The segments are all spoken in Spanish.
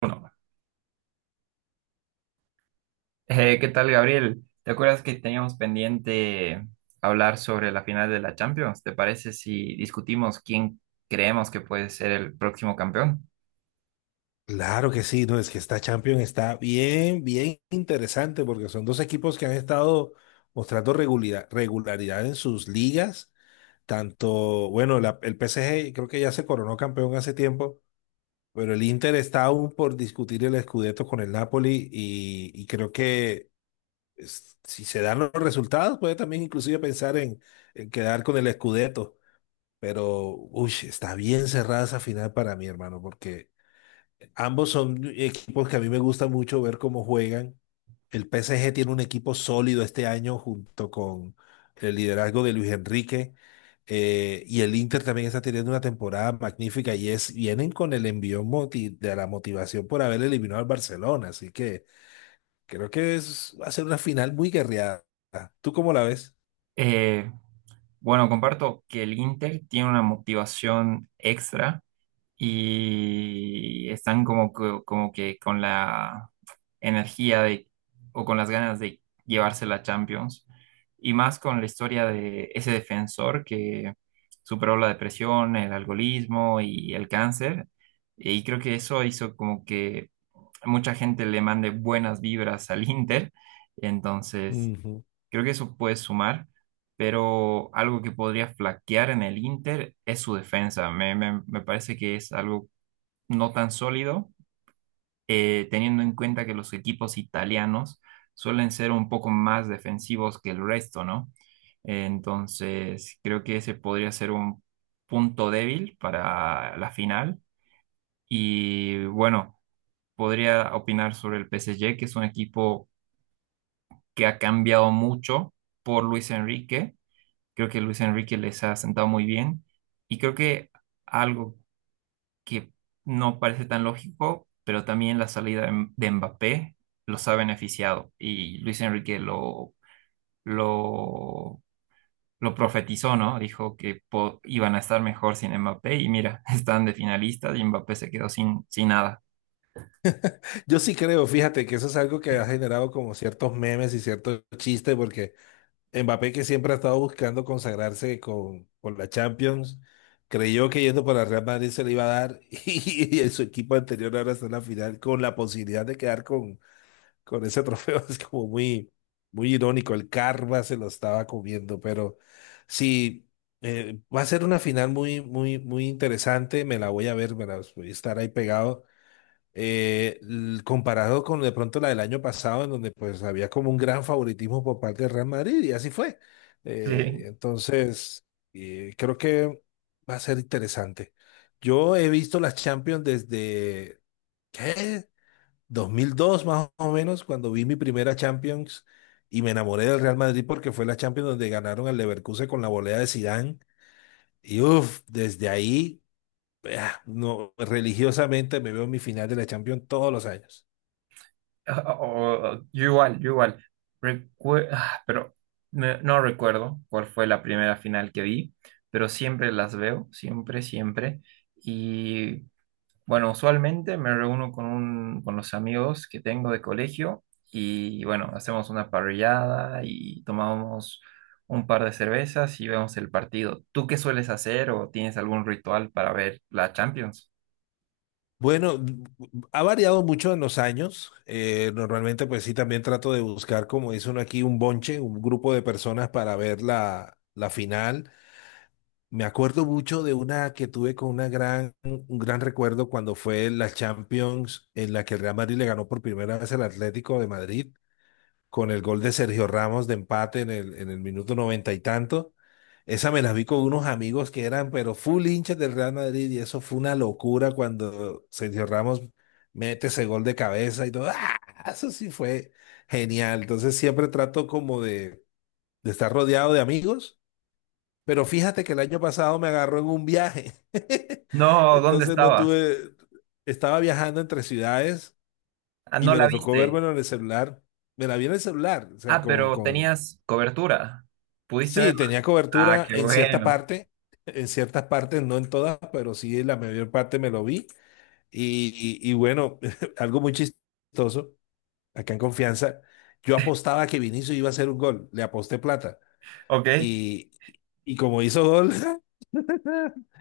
Bueno, ¿qué tal, Gabriel? ¿Te acuerdas que teníamos pendiente hablar sobre la final de la Champions? ¿Te parece si discutimos quién creemos que puede ser el próximo campeón? Claro que sí, no, es que esta Champions está bien, bien interesante porque son dos equipos que han estado mostrando regularidad, regularidad en sus ligas. Tanto, bueno, el PSG creo que ya se coronó campeón hace tiempo, pero el Inter está aún por discutir el Scudetto con el Napoli y creo que si se dan los resultados puede también inclusive pensar en quedar con el Scudetto. Pero, uy, está bien cerrada esa final para mí, hermano, porque... Ambos son equipos que a mí me gusta mucho ver cómo juegan. El PSG tiene un equipo sólido este año junto con el liderazgo de Luis Enrique. Y el Inter también está teniendo una temporada magnífica y vienen con el envío de la motivación por haber eliminado al Barcelona. Así que creo que va a ser una final muy guerreada. ¿Tú cómo la ves? Eh, bueno, comparto que el Inter tiene una motivación extra y están como, como que con la energía de, o con las ganas de llevarse la Champions. Y más con la historia de ese defensor que superó la depresión, el alcoholismo y el cáncer. Y creo que eso hizo como que mucha gente le mande buenas vibras al Inter. Entonces, Ujú. creo que eso puede sumar. Pero algo que podría flaquear en el Inter es su defensa. Me parece que es algo no tan sólido, teniendo en cuenta que los equipos italianos suelen ser un poco más defensivos que el resto, ¿no? Entonces, creo que ese podría ser un punto débil para la final. Y bueno, podría opinar sobre el PSG, que es un equipo que ha cambiado mucho por Luis Enrique. Creo que Luis Enrique les ha sentado muy bien. Y creo que algo que no parece tan lógico, pero también la salida de Mbappé los ha beneficiado, y Luis Enrique lo, lo profetizó, ¿no? Dijo que iban a estar mejor sin Mbappé y mira, están de finalistas y Mbappé se quedó sin nada. Yo sí creo, fíjate que eso es algo que ha generado como ciertos memes y ciertos chistes, porque Mbappé, que siempre ha estado buscando consagrarse con la Champions, creyó que yendo para el Real Madrid se le iba a dar y, en su equipo anterior ahora está en la final con la posibilidad de quedar con ese trofeo. Es como muy, muy irónico, el karma se lo estaba comiendo, pero sí, va a ser una final muy, muy, muy interesante, me la voy a ver, me la voy a estar ahí pegado comparado con de pronto la del año pasado, en donde pues había como un gran favoritismo por parte del Real Madrid, y así fue. Eh, Sí, entonces, Creo que va a ser interesante. Yo he visto las Champions desde, ¿qué? 2002 más o menos, cuando vi mi primera Champions y me enamoré del Real Madrid porque fue la Champions donde ganaron al Leverkusen con la volea de Zidane. Y uff, desde ahí, ah, no, religiosamente me veo mi final de la Champions todos los años. o- yo igual, yo igual. Recue- ah, pero no recuerdo cuál fue la primera final que vi, pero siempre las veo, siempre, siempre. Y bueno, usualmente me reúno con los amigos que tengo de colegio, y bueno, hacemos una parrillada y tomamos un par de cervezas y vemos el partido. ¿Tú qué sueles hacer o tienes algún ritual para ver la Champions? Bueno, ha variado mucho en los años. Normalmente, pues sí, también trato de buscar, como dice uno aquí, un bonche, un grupo de personas para ver la final. Me acuerdo mucho de una que tuve con un gran recuerdo cuando fue la Champions en la que el Real Madrid le ganó por primera vez al Atlético de Madrid con el gol de Sergio Ramos de empate en el minuto noventa y tanto. Esa me la vi con unos amigos que eran, pero full hinchas del Real Madrid, y eso fue una locura cuando Sergio Ramos mete ese gol de cabeza y todo. ¡Ah! Eso sí fue genial. Entonces siempre trato como de estar rodeado de amigos, pero fíjate que el año pasado me agarró en un viaje. No, ¿dónde Entonces no estabas? tuve, estaba viajando entre ciudades Ah, y no me la lo tocó viste. verme en el celular. Me la vi en el celular, o sea, Ah, con, pero con, tenías cobertura. ¿Pudiste Sí, verla? tenía Ah, cobertura qué en cierta bueno. parte, en ciertas partes, no en todas, pero sí en la mayor parte me lo vi. Y, y bueno, algo muy chistoso, acá en Confianza, yo apostaba que Vinicius iba a hacer un gol, le aposté plata. Ok. Y, y como hizo gol,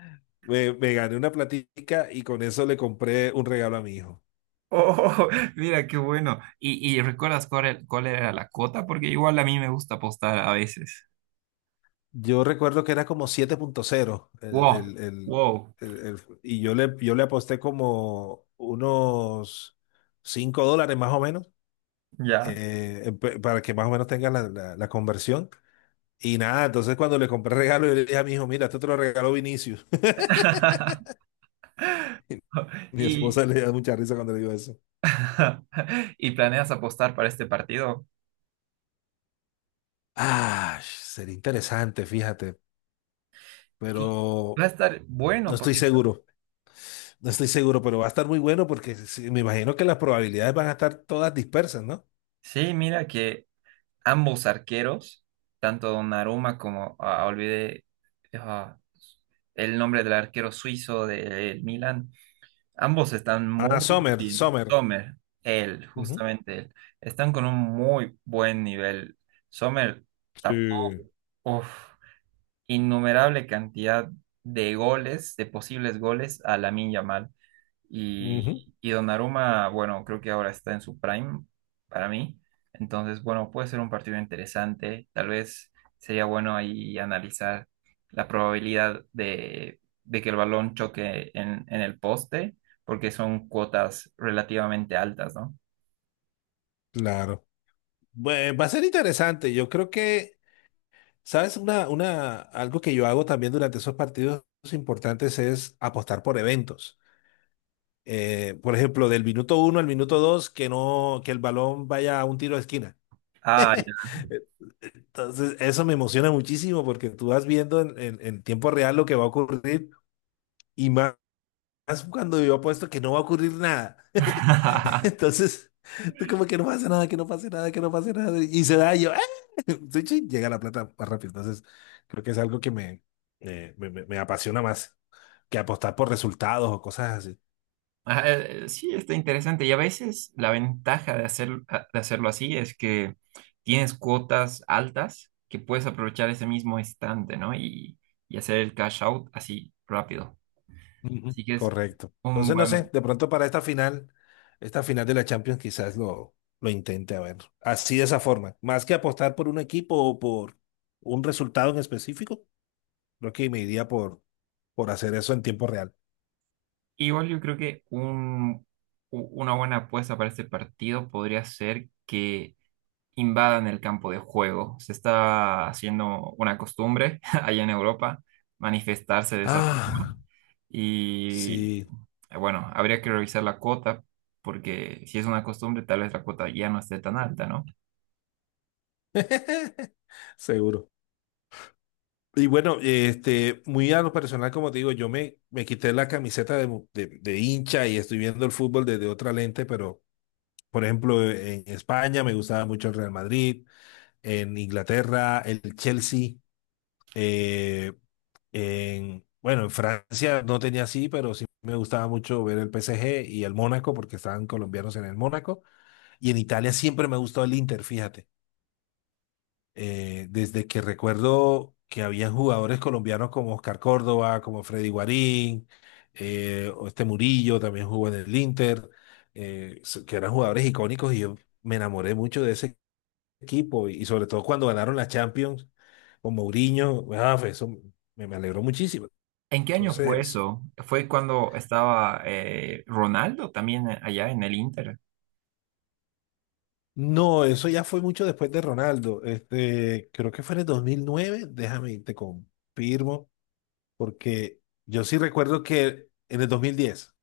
me gané una platica y con eso le compré un regalo a mi hijo. Oh, mira, qué bueno. Y recuerdas cuál era la cuota? Porque igual a mí me gusta apostar a veces. Yo recuerdo que era como 7.0 Wow, wow. el- el- y yo yo le aposté como unos... $5 más o menos. Ya. Para que más o menos tenga la conversión. Y nada, entonces cuando le compré el regalo, yo le dije a mi hijo, mira, esto te lo regaló Vinicius. Mi Y, esposa le da mucha risa cuando le digo eso. ¿y planeas apostar para este partido? Ah, sería interesante, fíjate, Y pero va a estar no bueno estoy porque seguro, no estoy seguro, pero va a estar muy bueno porque sí, me imagino que las probabilidades van a estar todas dispersas, ¿no? sí, mira que ambos arqueros, tanto Donnarumma como olvidé ah, el nombre del arquero suizo del Milan, ambos están Ah, muy Sommer, bien. Sommer. Sommer, él, Ujú. justamente él, están con un muy buen nivel. Sommer tapó. Sí. Uf. Innumerable cantidad de goles, de posibles goles a Lamine Yamal. Y, Ujú. y Donnarumma, bueno, creo que ahora está en su prime para mí. Entonces, bueno, puede ser un partido interesante. Tal vez sería bueno ahí analizar la probabilidad de que el balón choque en el poste, porque son cuotas relativamente altas, ¿no? Claro. Va a ser interesante. Yo creo que... ¿Sabes? Algo que yo hago también durante esos partidos importantes es apostar por eventos. Por ejemplo, del minuto 1 al minuto 2, que no, que el balón vaya a un tiro de esquina. Ah, ya. Entonces, eso me emociona muchísimo porque tú vas viendo en tiempo real lo que va a ocurrir. Y más cuando yo apuesto que no va a ocurrir nada. Entonces, tú como que no pasa nada, que no pase nada, que no pase nada. Y se da y yo, ¡ah! Sí, sí, llega la plata más rápido. Entonces, creo que es algo que me apasiona más que apostar por resultados o cosas así. Ah, sí, está interesante. Y a veces la ventaja de de hacerlo así es que tienes cuotas altas que puedes aprovechar ese mismo instante, ¿no? Y hacer el cash out así rápido. Ujú. Así que es Correcto. un Entonces, no sé, buen... de pronto para esta final de la Champions quizás lo intente a ver. Así de esa forma. Más que apostar por un equipo o por un resultado en específico, creo que me iría por hacer eso en tiempo real. Igual yo creo que una buena apuesta para este partido podría ser que invadan el campo de juego. Se está haciendo una costumbre allá en Europa manifestarse de esa Ah, forma. Y sí. Bueno, habría que revisar la cuota, porque si es una costumbre, tal vez la cuota ya no esté tan alta, ¿no? Seguro. Y bueno, muy a lo personal, como te digo, yo me quité la camiseta de hincha y estoy viendo el fútbol desde otra lente, pero por ejemplo, en España me gustaba mucho el Real Madrid, en Inglaterra el Chelsea, eh, bueno, en Francia no tenía así, pero sí me gustaba mucho ver el PSG y el Mónaco porque estaban colombianos en el Mónaco. Y en Italia siempre me ha gustado el Inter, fíjate. Desde que recuerdo que habían jugadores colombianos como Oscar Córdoba, como Freddy Guarín, o este Murillo también jugó en el Inter, que eran jugadores icónicos y yo me enamoré mucho de ese equipo y sobre todo cuando ganaron la Champions con Mourinho, ah, fue eso me alegró muchísimo. ¿En qué año fue Entonces, eso? ¿Fue cuando estaba Ronaldo también allá en el Inter? no, eso ya fue mucho después de Ronaldo. Creo que fue en el 2009 déjame, te confirmo. Porque yo sí recuerdo que en el 2010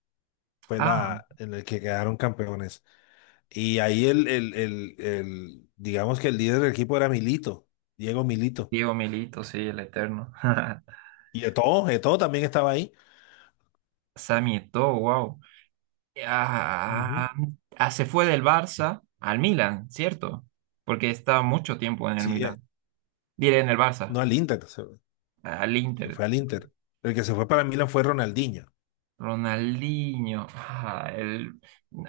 fue Ah, la en el que quedaron campeones. Y ahí digamos que el líder del equipo era Milito, Diego Milito. Diego Milito, sí, el eterno. Y Eto'o, Eto'o también estaba ahí. Sammy Eto'o, wow. Ujú. Ah, se fue del Barça al Milan, ¿cierto? Porque estaba mucho tiempo en el Sí, Milan. Diré en el no Barça, al Inter, al se Inter. fue al Inter. El que se fue para Milan fue Ronaldinho. Ronaldinho, ah, el-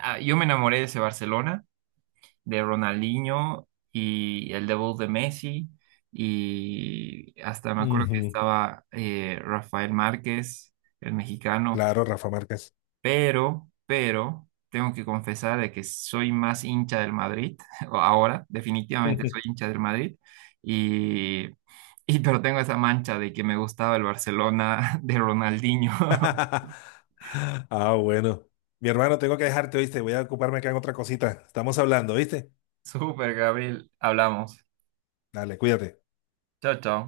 ah, yo me enamoré de ese Barcelona de Ronaldinho y el debut de Messi. Y hasta me acuerdo que Ujú. estaba Rafael Márquez, el mexicano. Claro, Rafa Márquez. Pero, tengo que confesar de que soy más hincha del Madrid. o Ahora, definitivamente soy hincha del Madrid. Y, pero tengo esa mancha de que me gustaba el Barcelona de Ronaldinho. Ah, bueno. Mi hermano, tengo que dejarte, ¿viste? Voy a ocuparme acá en otra cosita. Estamos hablando, ¿viste? Súper, Gabriel. Hablamos. Dale, cuídate. Chao, chao.